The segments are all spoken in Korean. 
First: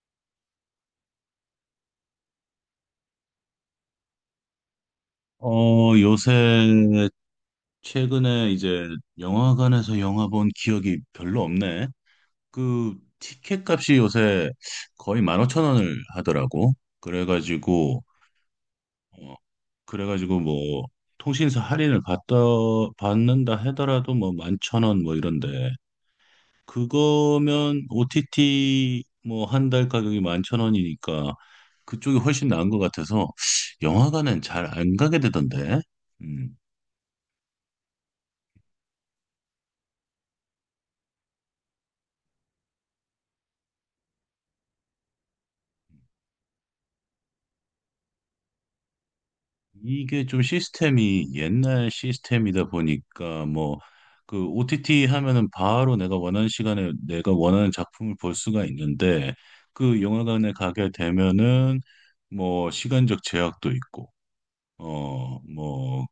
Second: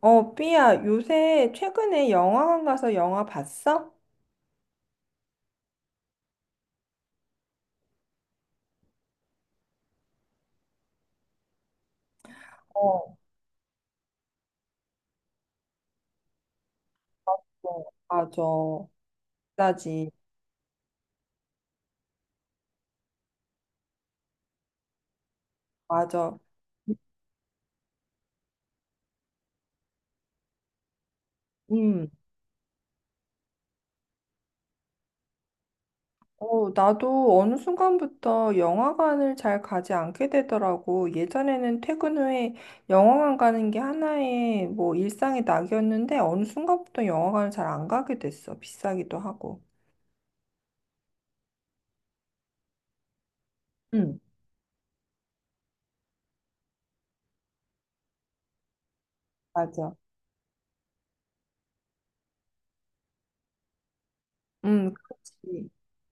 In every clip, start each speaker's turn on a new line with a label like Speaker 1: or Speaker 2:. Speaker 1: 어, 삐야, 요새 최근에 영화관 가서 영화 봤어?
Speaker 2: 요새 최근에 이제 영화관에서 영화 본 기억이 별로 없네. 그
Speaker 1: 어,
Speaker 2: 티켓 값이 요새 거의 15,000원을 하더라고.
Speaker 1: 어,
Speaker 2: 그래가지고
Speaker 1: 맞아.
Speaker 2: 어,
Speaker 1: 나지.
Speaker 2: 그래가지고 뭐 통신사 할인을 받다 받는다 하더라도 뭐 11,000원 뭐 이런데,
Speaker 1: 맞아.
Speaker 2: 그거면 OTT 뭐 한 달 가격이 11,000원이니까
Speaker 1: 음.
Speaker 2: 그쪽이 훨씬 나은 것 같아서 영화관은 잘 안 가게 되던데. 음.
Speaker 1: 어, 나도 어느 순간부터 영화관을 잘 가지 않게 되더라고. 예전에는 퇴근 후에 영화관 가는 게 하나의 뭐 일상의 낙이었는데 어느 순간부터 영화관을 잘 안 가게 됐어. 비싸기도 하고.
Speaker 2: 이게 좀 시스템이 옛날 시스템이다 보니까, 뭐
Speaker 1: 응,
Speaker 2: 그 OTT 하면은 바로 내가 원하는 시간에 내가 원하는 작품을 볼 수가 있는데,
Speaker 1: 맞아.
Speaker 2: 그 영화관에 가게 되면은 뭐 시간적 제약도 있고
Speaker 1: 그렇지.
Speaker 2: 뭐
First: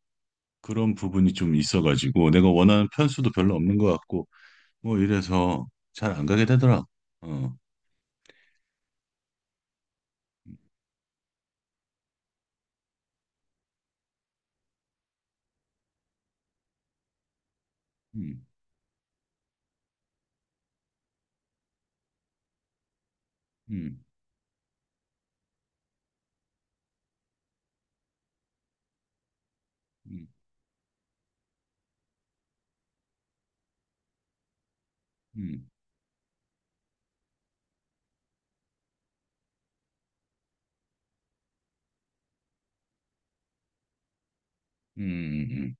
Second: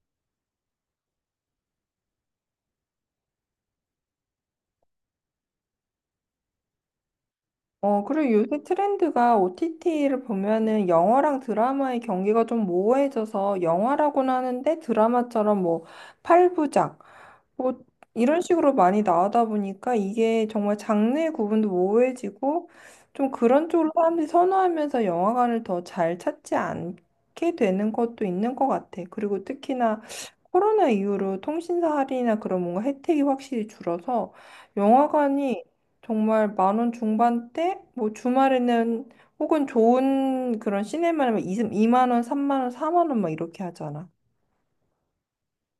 Speaker 2: 그런 부분이 좀 있어가지고, 내가 원하는 편수도 별로 없는 것 같고 뭐 이래서 잘 안 가게 되더라. 어.
Speaker 1: 어, 그리고 요새 트렌드가 OTT를 보면은 영화랑 드라마의 경계가 좀 모호해져서 영화라고는 하는데 드라마처럼 뭐 8부작, 뭐 이런
Speaker 2: 음.
Speaker 1: 식으로 많이 나오다 보니까 이게 정말 장르의 구분도 모호해지고 좀 그런 쪽으로
Speaker 2: 음.
Speaker 1: 사람들이 선호하면서 영화관을 더 잘 찾지 않게 되는 것도 있는 것 같아. 그리고 특히나
Speaker 2: 음.
Speaker 1: 코로나 이후로 통신사 할인이나 그런 뭔가 혜택이 확실히 줄어서 영화관이
Speaker 2: 음.
Speaker 1: 정말 10,000원 중반대 뭐 주말에는 혹은 좋은 그런 시네마는 2만 원, 3만 원, 4만 원 막 이렇게 하잖아.
Speaker 2: 음. 음. 음.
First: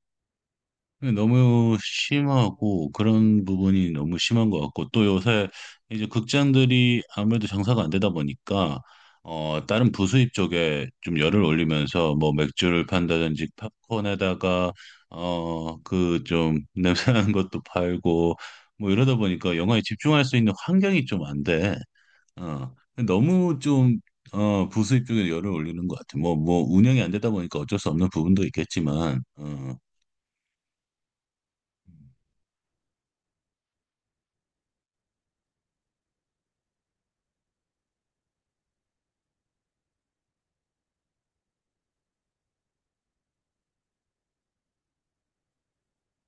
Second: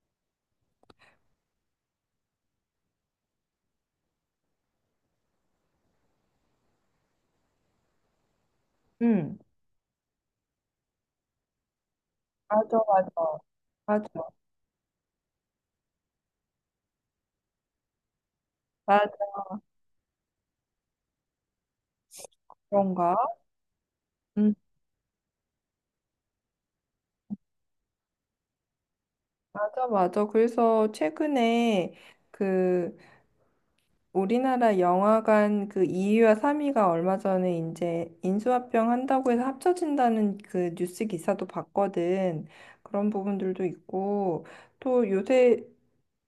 Speaker 2: 너무 심하고, 그런 부분이 너무 심한 것 같고, 또 요새 이제 극장들이 아무래도 장사가 안 되다 보니까
Speaker 1: 응,
Speaker 2: 다른 부수입 쪽에 좀 열을 올리면서, 뭐
Speaker 1: 맞아,
Speaker 2: 맥주를
Speaker 1: 맞아.
Speaker 2: 판다든지,
Speaker 1: 맞아.
Speaker 2: 팝콘에다가 그 좀 냄새나는 것도 팔고 뭐 이러다 보니까 영화에 집중할 수 있는 환경이 좀 안 돼. 어
Speaker 1: 그런가?
Speaker 2: 너무 좀
Speaker 1: 음,
Speaker 2: 부수입 쪽에 열을 올리는 것 같아. 뭐 운영이 안 되다 보니까 어쩔 수 없는 부분도 있겠지만. 어.
Speaker 1: 맞아, 맞아. 그래서 최근에 그 우리나라 영화관 그 2위와 3위가 얼마 전에 이제 인수합병 한다고 해서 합쳐진다는 그 뉴스 기사도 봤거든. 그런 부분들도 있고 또 요새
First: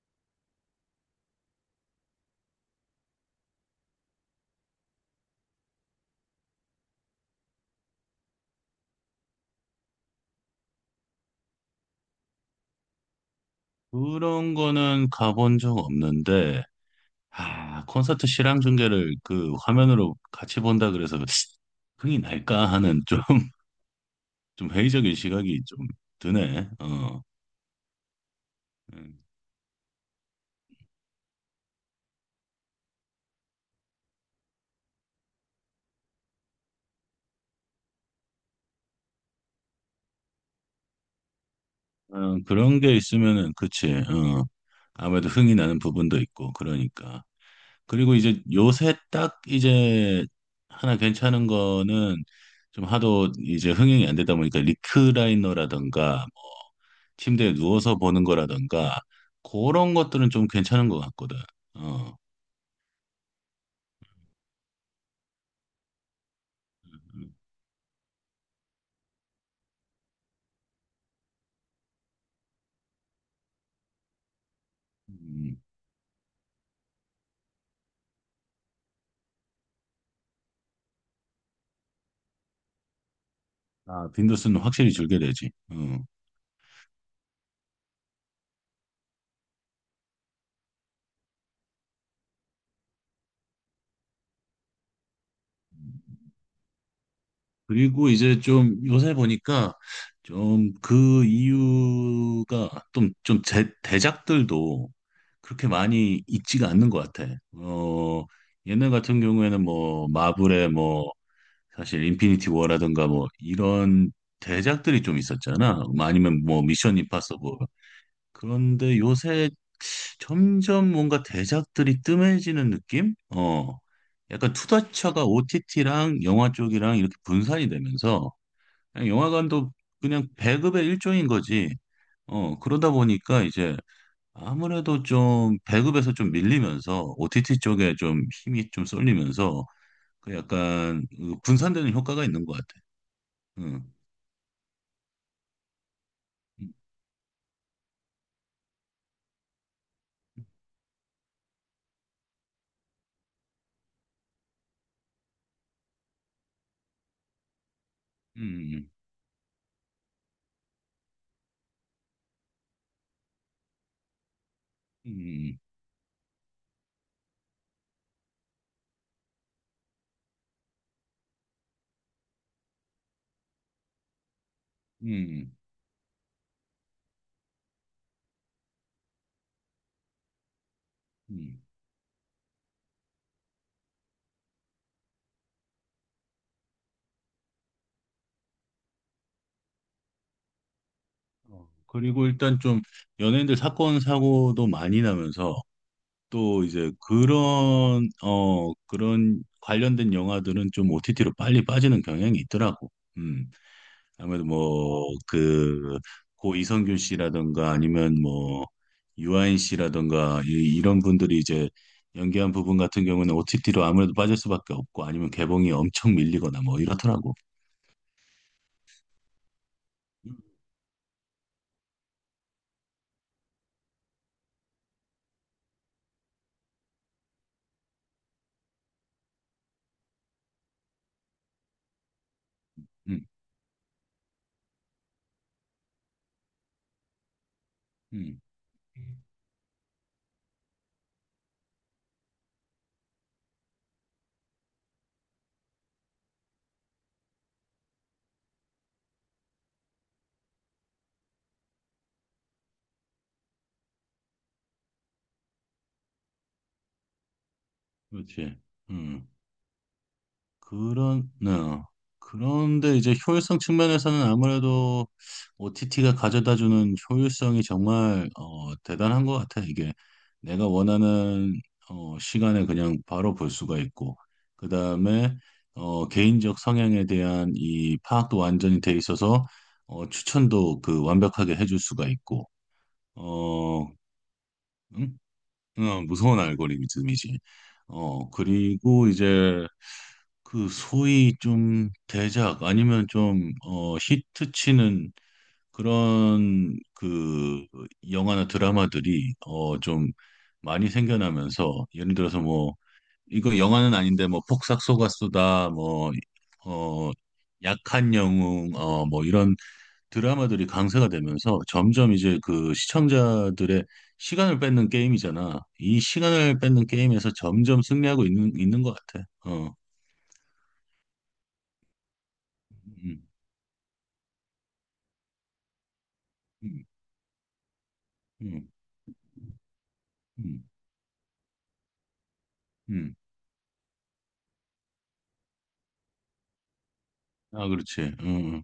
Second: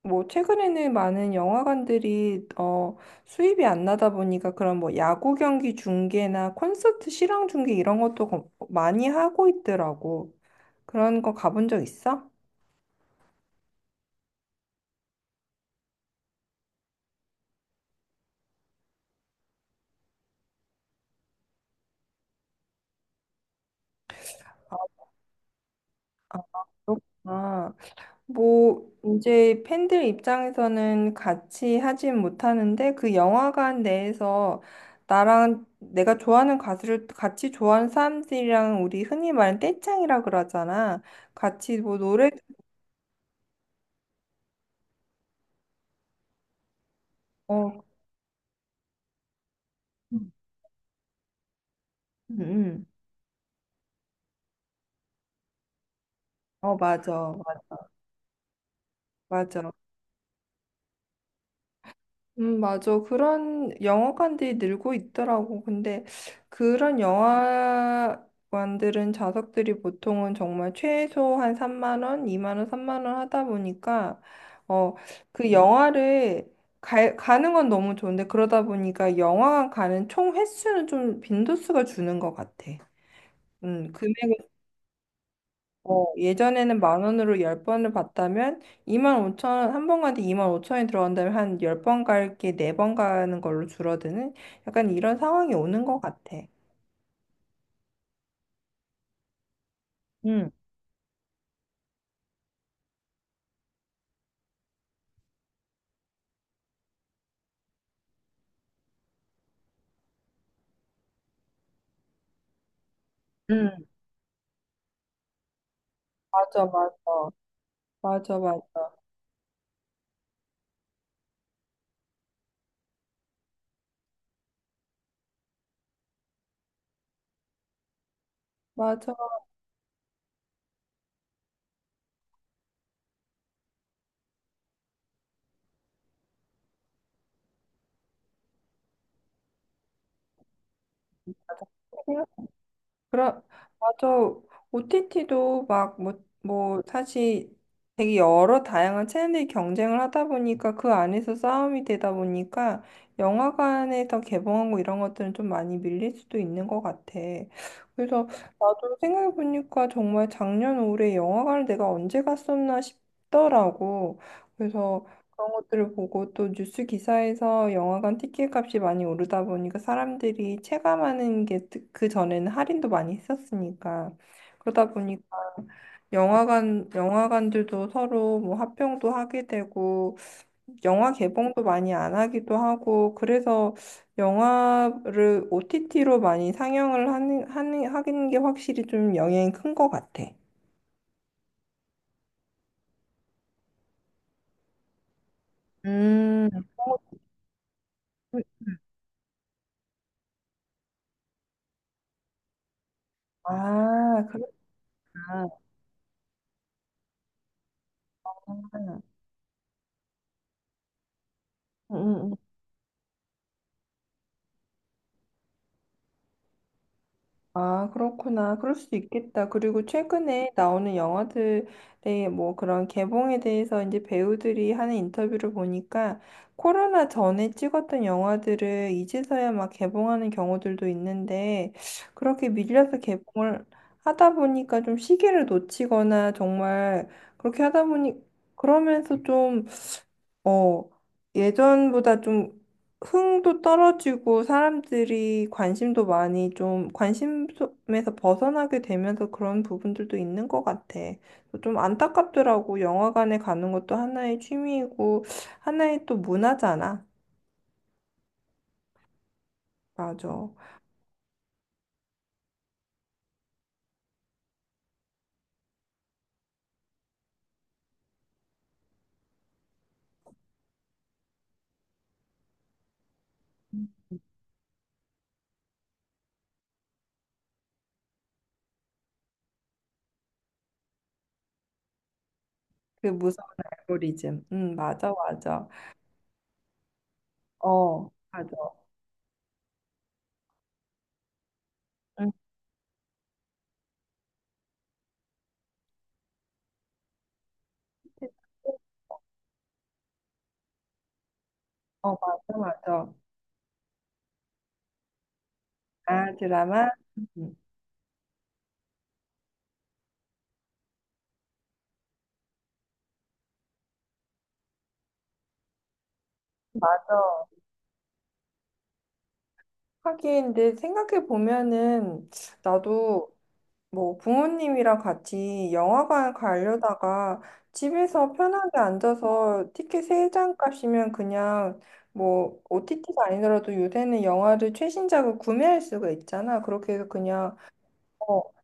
Speaker 1: 뭐 최근에는 많은 영화관들이 어 수입이 안 나다 보니까 그런 뭐 야구 경기 중계나 콘서트 실황 중계 이런 것도 많이 하고 있더라고. 그런 거 가본 적 있어?
Speaker 2: 그런 거는 가본 적 없는데, 아, 콘서트 실황 중계를 그 화면으로 같이 본다 그래서 흥이 날까 하는 좀, 좀 회의적인 시각이 좀 드네.
Speaker 1: 그렇구나.
Speaker 2: 어,
Speaker 1: 아. 뭐,
Speaker 2: 음,
Speaker 1: 이제 팬들 입장에서는 같이 하진 못하는데 그 영화관 내에서 나랑 내가 좋아하는 가수를 같이 좋아하는 사람들이랑 우리 흔히 말하는 떼짱이라 그러잖아. 같이 뭐 노래,
Speaker 2: 어, 그런 게 있으면은, 그치. 어, 아무래도 흥이 나는 부분도 있고, 그러니까.
Speaker 1: 어,
Speaker 2: 그리고 이제 요새 딱 이제
Speaker 1: 음,
Speaker 2: 하나 괜찮은 거는, 좀
Speaker 1: 음.
Speaker 2: 하도 이제 흥행이 안 되다 보니까 리크라이너라던가
Speaker 1: 어, 맞아.
Speaker 2: 침대에 누워서 보는 거라던가,
Speaker 1: 맞아.
Speaker 2: 그런 것들은 좀 괜찮은 것 같거든. 어.
Speaker 1: 맞아. 그런 영화관들이 늘고 있더라고. 근데 그런 영화관들은 좌석들이 보통은 정말 최소 한 3만 원, 2만 원, 3만 원 하다 보니까 어, 그
Speaker 2: 음,
Speaker 1: 영화를 가는 건 너무 좋은데 그러다 보니까 영화관 가는 총 횟수는 좀 빈도수가 주는 것 같아.
Speaker 2: 아,
Speaker 1: 금액
Speaker 2: 빈도수는 확실히 줄게 되지. 어.
Speaker 1: 어, 예전에는 만 원으로 열 번을 봤다면 25,000원, 한 번 가는데 2만 오천 원이 들어간다면 한 10번 갈게 네 번 가는 걸로 줄어드는 약간 이런 상황이 오는 것 같아.
Speaker 2: 그리고 이제 좀 요새 보니까
Speaker 1: 응,
Speaker 2: 좀 그 이유가 좀, 대작들도 그렇게 많이 있지가 않는 것 같아. 어, 옛날 같은 경우에는 뭐 마블의 뭐 사실 인피니티 워라든가 뭐
Speaker 1: 응.
Speaker 2: 이런 대작들이 좀 있었잖아. 뭐 아니면 뭐
Speaker 1: 맞아, 맞아.
Speaker 2: 미션 임파서블.
Speaker 1: 맞아, 맞아.
Speaker 2: 그런데 요새 점점 뭔가 대작들이 뜸해지는 느낌? 어, 약간 투자처가 OTT랑 영화 쪽이랑 이렇게 분산이 되면서 그냥
Speaker 1: 맞아.
Speaker 2: 영화관도 그냥 배급의 일종인 거지. 어, 그러다 보니까 이제 아무래도 좀 배급에서 좀 밀리면서 OTT 쪽에 좀 힘이 좀 쏠리면서 그 약간 그 분산되는 효과가 있는 것 같아.
Speaker 1: 그러,
Speaker 2: 응.
Speaker 1: 맞아. OTT도 막, 뭐,
Speaker 2: 음,
Speaker 1: 뭐, 사실 되게 여러 다양한 채널이 경쟁을 하다 보니까 그 안에서 싸움이 되다 보니까 영화관에서 개봉하고 이런 것들은 좀 많이 밀릴 수도 있는 것 같아. 그래서
Speaker 2: 음,
Speaker 1: 나도 생각해보니까 정말 작년 올해 영화관을 내가 언제 갔었나 싶더라고. 그래서 그런
Speaker 2: 음,
Speaker 1: 것들을 보고 또 뉴스 기사에서 영화관 티켓 값이 많이 오르다 보니까 사람들이 체감하는 게 그 전에는 할인도 많이 했었으니까 그러다
Speaker 2: 음,
Speaker 1: 보니까
Speaker 2: 음.
Speaker 1: 영화관들도 서로 뭐 합병도 하게 되고 영화
Speaker 2: 음, 음.
Speaker 1: 개봉도 많이 안 하기도 하고 그래서 영화를 OTT로 많이 상영을 하는 게 확실히 좀 영향이 큰 것 같아.
Speaker 2: 어, 그리고 일단 좀 연예인들 사건 사고도 많이 나면서 또
Speaker 1: 음,
Speaker 2: 이제 그런 그런 관련된 영화들은 좀 OTT로 빨리 빠지는 경향이 있더라고. 음.
Speaker 1: 아,
Speaker 2: 아무래도 뭐
Speaker 1: 그렇구나.
Speaker 2: 그 고 이성균 씨라든가 아니면 뭐 유아인 씨라든가 이런 분들이 이제
Speaker 1: 응,
Speaker 2: 연기한 부분 같은 경우는 OTT로 아무래도 빠질 수밖에 없고, 아니면 개봉이 엄청 밀리거나 뭐 이렇더라고.
Speaker 1: 아, 그렇구나. 그럴 수도 있겠다. 그리고
Speaker 2: 음,
Speaker 1: 최근에 나오는 영화들의 뭐 그런 개봉에 대해서 이제 배우들이 하는 인터뷰를 보니까 코로나 전에 찍었던 영화들을 이제서야 막 개봉하는 경우들도 있는데 그렇게 밀려서
Speaker 2: 음,
Speaker 1: 개봉을 하다 보니까 좀 시기를 놓치거나 정말 그렇게 하다 보니
Speaker 2: 음.
Speaker 1: 그러면서 좀 어, 예전보다 좀 흥도 떨어지고 사람들이 관심도 많이 좀 관심에서 벗어나게 되면서 그런 부분들도 있는 것 같아. 좀 안타깝더라고. 영화관에 가는 것도 하나의 취미이고 하나의 또 문화잖아.
Speaker 2: 그렇지. 음.
Speaker 1: 맞아.
Speaker 2: 그런, 네. 그런데 이제 효율성 측면에서는 아무래도 OTT가 가져다주는 효율성이 정말 어, 대단한 것 같아. 이게 내가 원하는 어, 시간에 그냥 바로 볼 수가 있고, 그 다음에 어, 개인적 성향에 대한 이 파악도 완전히 돼 있어서 어, 추천도 그 완벽하게 해줄 수가 있고,
Speaker 1: 그 무서운
Speaker 2: 어,
Speaker 1: 알고리즘. 응, 맞아,
Speaker 2: 응?
Speaker 1: 맞아.
Speaker 2: 어, 무서운 알고리즘이지.
Speaker 1: 어,
Speaker 2: 어,
Speaker 1: 맞아.
Speaker 2: 그리고 이제 그 소위 좀
Speaker 1: 응.
Speaker 2: 대작 아니면 좀 어, 히트 치는 그런 그 영화나 드라마들이 어, 좀 많이 생겨나면서
Speaker 1: 어,
Speaker 2: 예를 들어서
Speaker 1: 맞아,
Speaker 2: 뭐
Speaker 1: 맞아.
Speaker 2: 이거 영화는 아닌데 뭐 폭삭 속았수다 뭐
Speaker 1: 아, 드라마?
Speaker 2: 어,
Speaker 1: 응.
Speaker 2: 약한 영웅 어, 뭐 이런 드라마들이 강세가 되면서 점점 이제 그 시청자들의 시간을 뺏는 게임이잖아. 이 시간을 뺏는 게임에서 점점 승리하고 있는 것 같아. 어.
Speaker 1: 하긴, 근데 생각해 보면은,
Speaker 2: 음,
Speaker 1: 나도 뭐 부모님이랑 같이 영화관
Speaker 2: 음,
Speaker 1: 가려다가 집에서
Speaker 2: 음,
Speaker 1: 편하게 앉아서 티켓 세 장
Speaker 2: 음,
Speaker 1: 값이면 그냥 뭐
Speaker 2: 음.
Speaker 1: OTT가 아니더라도 요새는 영화를 최신작을 구매할 수가 있잖아. 그렇게 해서 그냥,
Speaker 2: 아, 그렇지.
Speaker 1: 어,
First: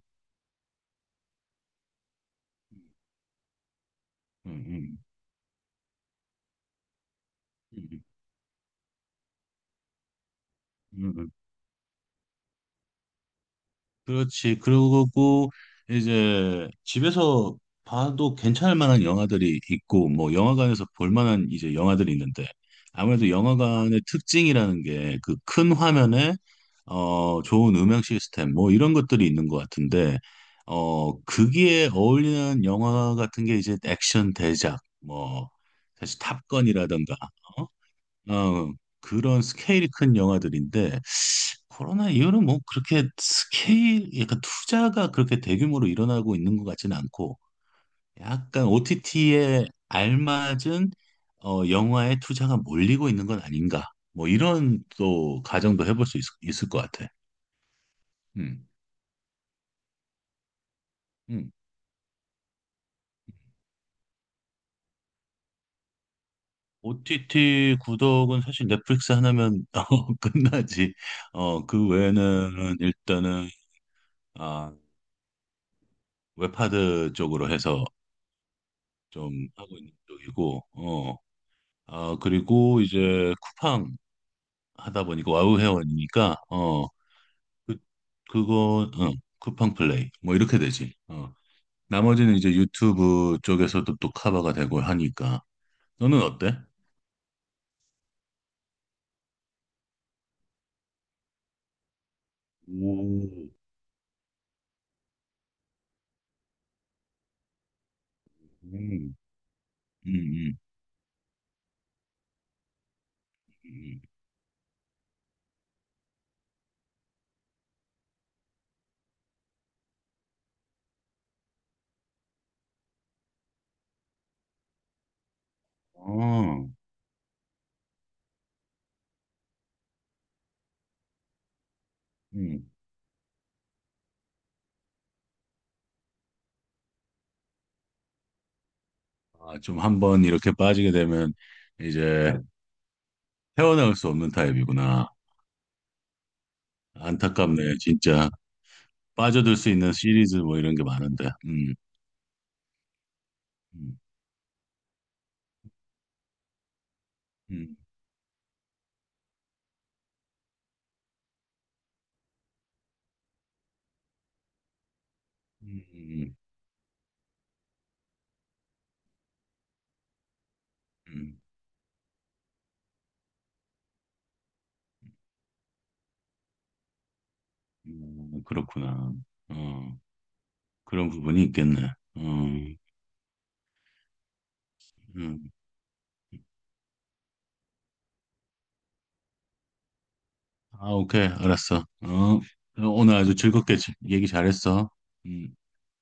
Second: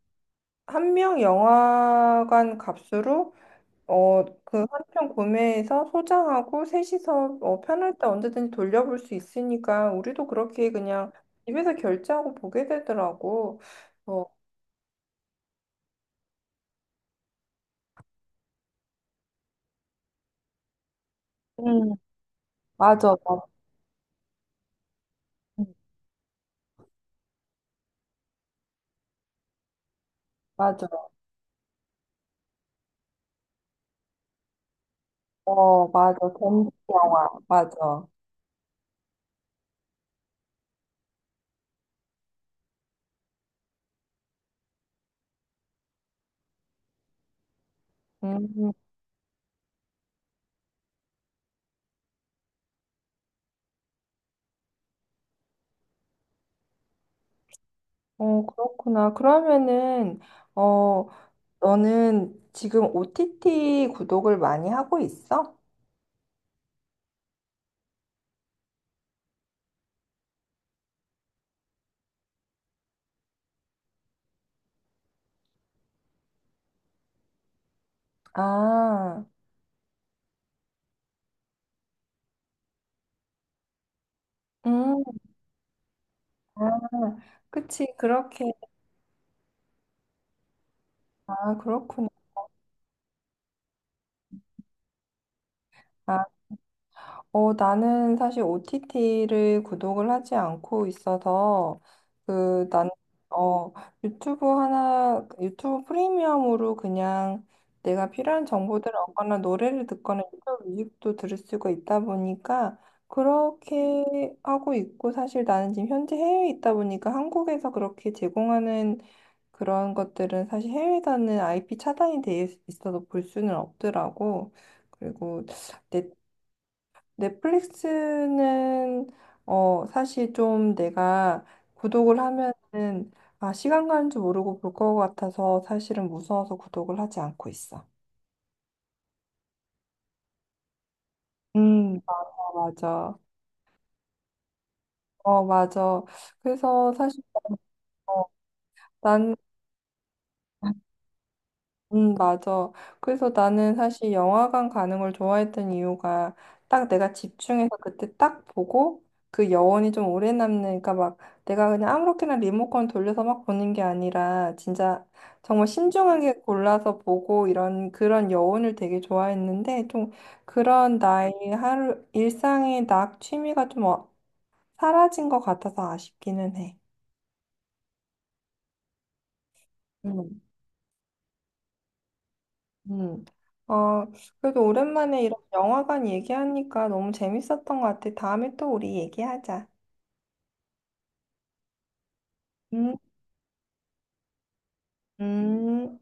Speaker 1: 한 명 영화관 값으로 어,
Speaker 2: 음,
Speaker 1: 그 한
Speaker 2: 음,
Speaker 1: 편 구매해서 소장하고 셋이서 어, 편할
Speaker 2: 음,
Speaker 1: 때 언제든지 돌려볼 수 있으니까 우리도 그렇게 그냥
Speaker 2: 음, 음.
Speaker 1: 집에서 결제하고 보게 되더라고. 어,
Speaker 2: 그렇지. 그러고 이제 집에서 봐도 괜찮을 만한 영화들이 있고 뭐 영화관에서 볼 만한 이제
Speaker 1: 음,
Speaker 2: 영화들이 있는데,
Speaker 1: 맞아,
Speaker 2: 아무래도
Speaker 1: 맞-
Speaker 2: 영화관의 특징이라는 게 그
Speaker 1: 음,
Speaker 2: 큰 화면에 좋은 음향 시스템 뭐 이런 것들이 있는 것 같은데
Speaker 1: 맞아.
Speaker 2: 거기에 어울리는 영화 같은 게 이제 액션 대작 뭐
Speaker 1: 어, 맞아.
Speaker 2: 사실
Speaker 1: 범죄
Speaker 2: 탑건이라든가
Speaker 1: 영화, 맞아.
Speaker 2: 어? 어, 그런 스케일이 큰 영화들인데 코로나 이후로는 뭐 그렇게 스케일 약간 투자가 그렇게 대규모로 일어나고 있는 것 같지는 않고 약간
Speaker 1: 음,
Speaker 2: OTT에 알맞은 어, 영화의 투자가 몰리고 있는 건 아닌가 뭐 이런 또 가정도 해볼 수 있을 것 같아.
Speaker 1: 어,
Speaker 2: 음,
Speaker 1: 그렇구나. 그러면은, 어,
Speaker 2: 음.
Speaker 1: 너는 지금 OTT 구독을 많이 하고 있어?
Speaker 2: OTT 구독은 사실 넷플릭스 하나면 어, 끝나지. 어, 그 외에는 일단은 아, 웹하드 쪽으로 해서
Speaker 1: 아,
Speaker 2: 좀 하고 있는 쪽이고, 어, 아, 그리고 이제 쿠팡
Speaker 1: 음,
Speaker 2: 하다 보니까 와우 회원이니까,
Speaker 1: 아,
Speaker 2: 어, 그,
Speaker 1: 그치, 그렇게.
Speaker 2: 그거, 어, 쿠팡 플레이, 뭐 이렇게 되지. 어,
Speaker 1: 아, 그렇구나.
Speaker 2: 나머지는 이제 유튜브 쪽에서도 또 커버가 되고 하니까. 너는
Speaker 1: 아,
Speaker 2: 어때?
Speaker 1: 어, 나는 사실 OTT를 구독을 하지 않고 있어서, 그, 난,
Speaker 2: 오,
Speaker 1: 어, 유튜브 하나, 유튜브 프리미엄으로 그냥 내가 필요한
Speaker 2: 음,
Speaker 1: 정보들을
Speaker 2: 음,
Speaker 1: 얻거나 노래를 듣거나
Speaker 2: 음,
Speaker 1: 유튜브 뮤직도 들을 수가 있다 보니까,
Speaker 2: 음.
Speaker 1: 그렇게 하고 있고, 사실 나는 지금 현재 해외에 있다 보니까 한국에서 그렇게 제공하는 그런 것들은 사실 해외에서는 IP 차단이 돼 있어서 볼 수는 없더라고. 그리고 내
Speaker 2: 어,
Speaker 1: 넷플릭스는 어 사실 좀 내가 구독을
Speaker 2: 음.
Speaker 1: 하면은 아 시간 가는 줄 모르고 볼 것 같아서 사실은 무서워서 구독을 하지 않고 있어.
Speaker 2: 아, 좀 한번 이렇게 빠지게 되면
Speaker 1: 음,
Speaker 2: 이제
Speaker 1: 아, 맞아.
Speaker 2: 헤어나올 수 없는 타입이구나.
Speaker 1: 어, 맞아. 그래서 사실
Speaker 2: 안타깝네,
Speaker 1: 어,
Speaker 2: 진짜.
Speaker 1: 난
Speaker 2: 빠져들 수 있는 시리즈 뭐 이런 게 많은데. 음.
Speaker 1: 맞아. 그래서 나는
Speaker 2: 음,
Speaker 1: 사실 영화관 가는 걸 좋아했던 이유가 딱 내가 집중해서
Speaker 2: 음,
Speaker 1: 그때 딱 보고 그 여운이 좀 오래 남으니까 막 내가 그냥 아무렇게나 리모컨 돌려서 막 보는 게 아니라 진짜 정말
Speaker 2: 음,
Speaker 1: 신중하게 골라서 보고 이런 그런 여운을 되게 좋아했는데 좀 그런 나의
Speaker 2: 음,
Speaker 1: 하루 일상의 낙 취미가 좀 사라진 것 같아서 아쉽기는 해.
Speaker 2: 그렇구나. 어, 그런 부분이 있겠네. 어,
Speaker 1: 음. 어, 그래도 오랜만에 이런
Speaker 2: 음.
Speaker 1: 영화관 얘기하니까 너무 재밌었던 것 같아. 다음에 또 우리 얘기하자.
Speaker 2: 아, 오케이. 알았어. 어,
Speaker 1: 음,
Speaker 2: 오늘 아주 즐겁게 얘기 잘했어. 음.
Speaker 1: 음.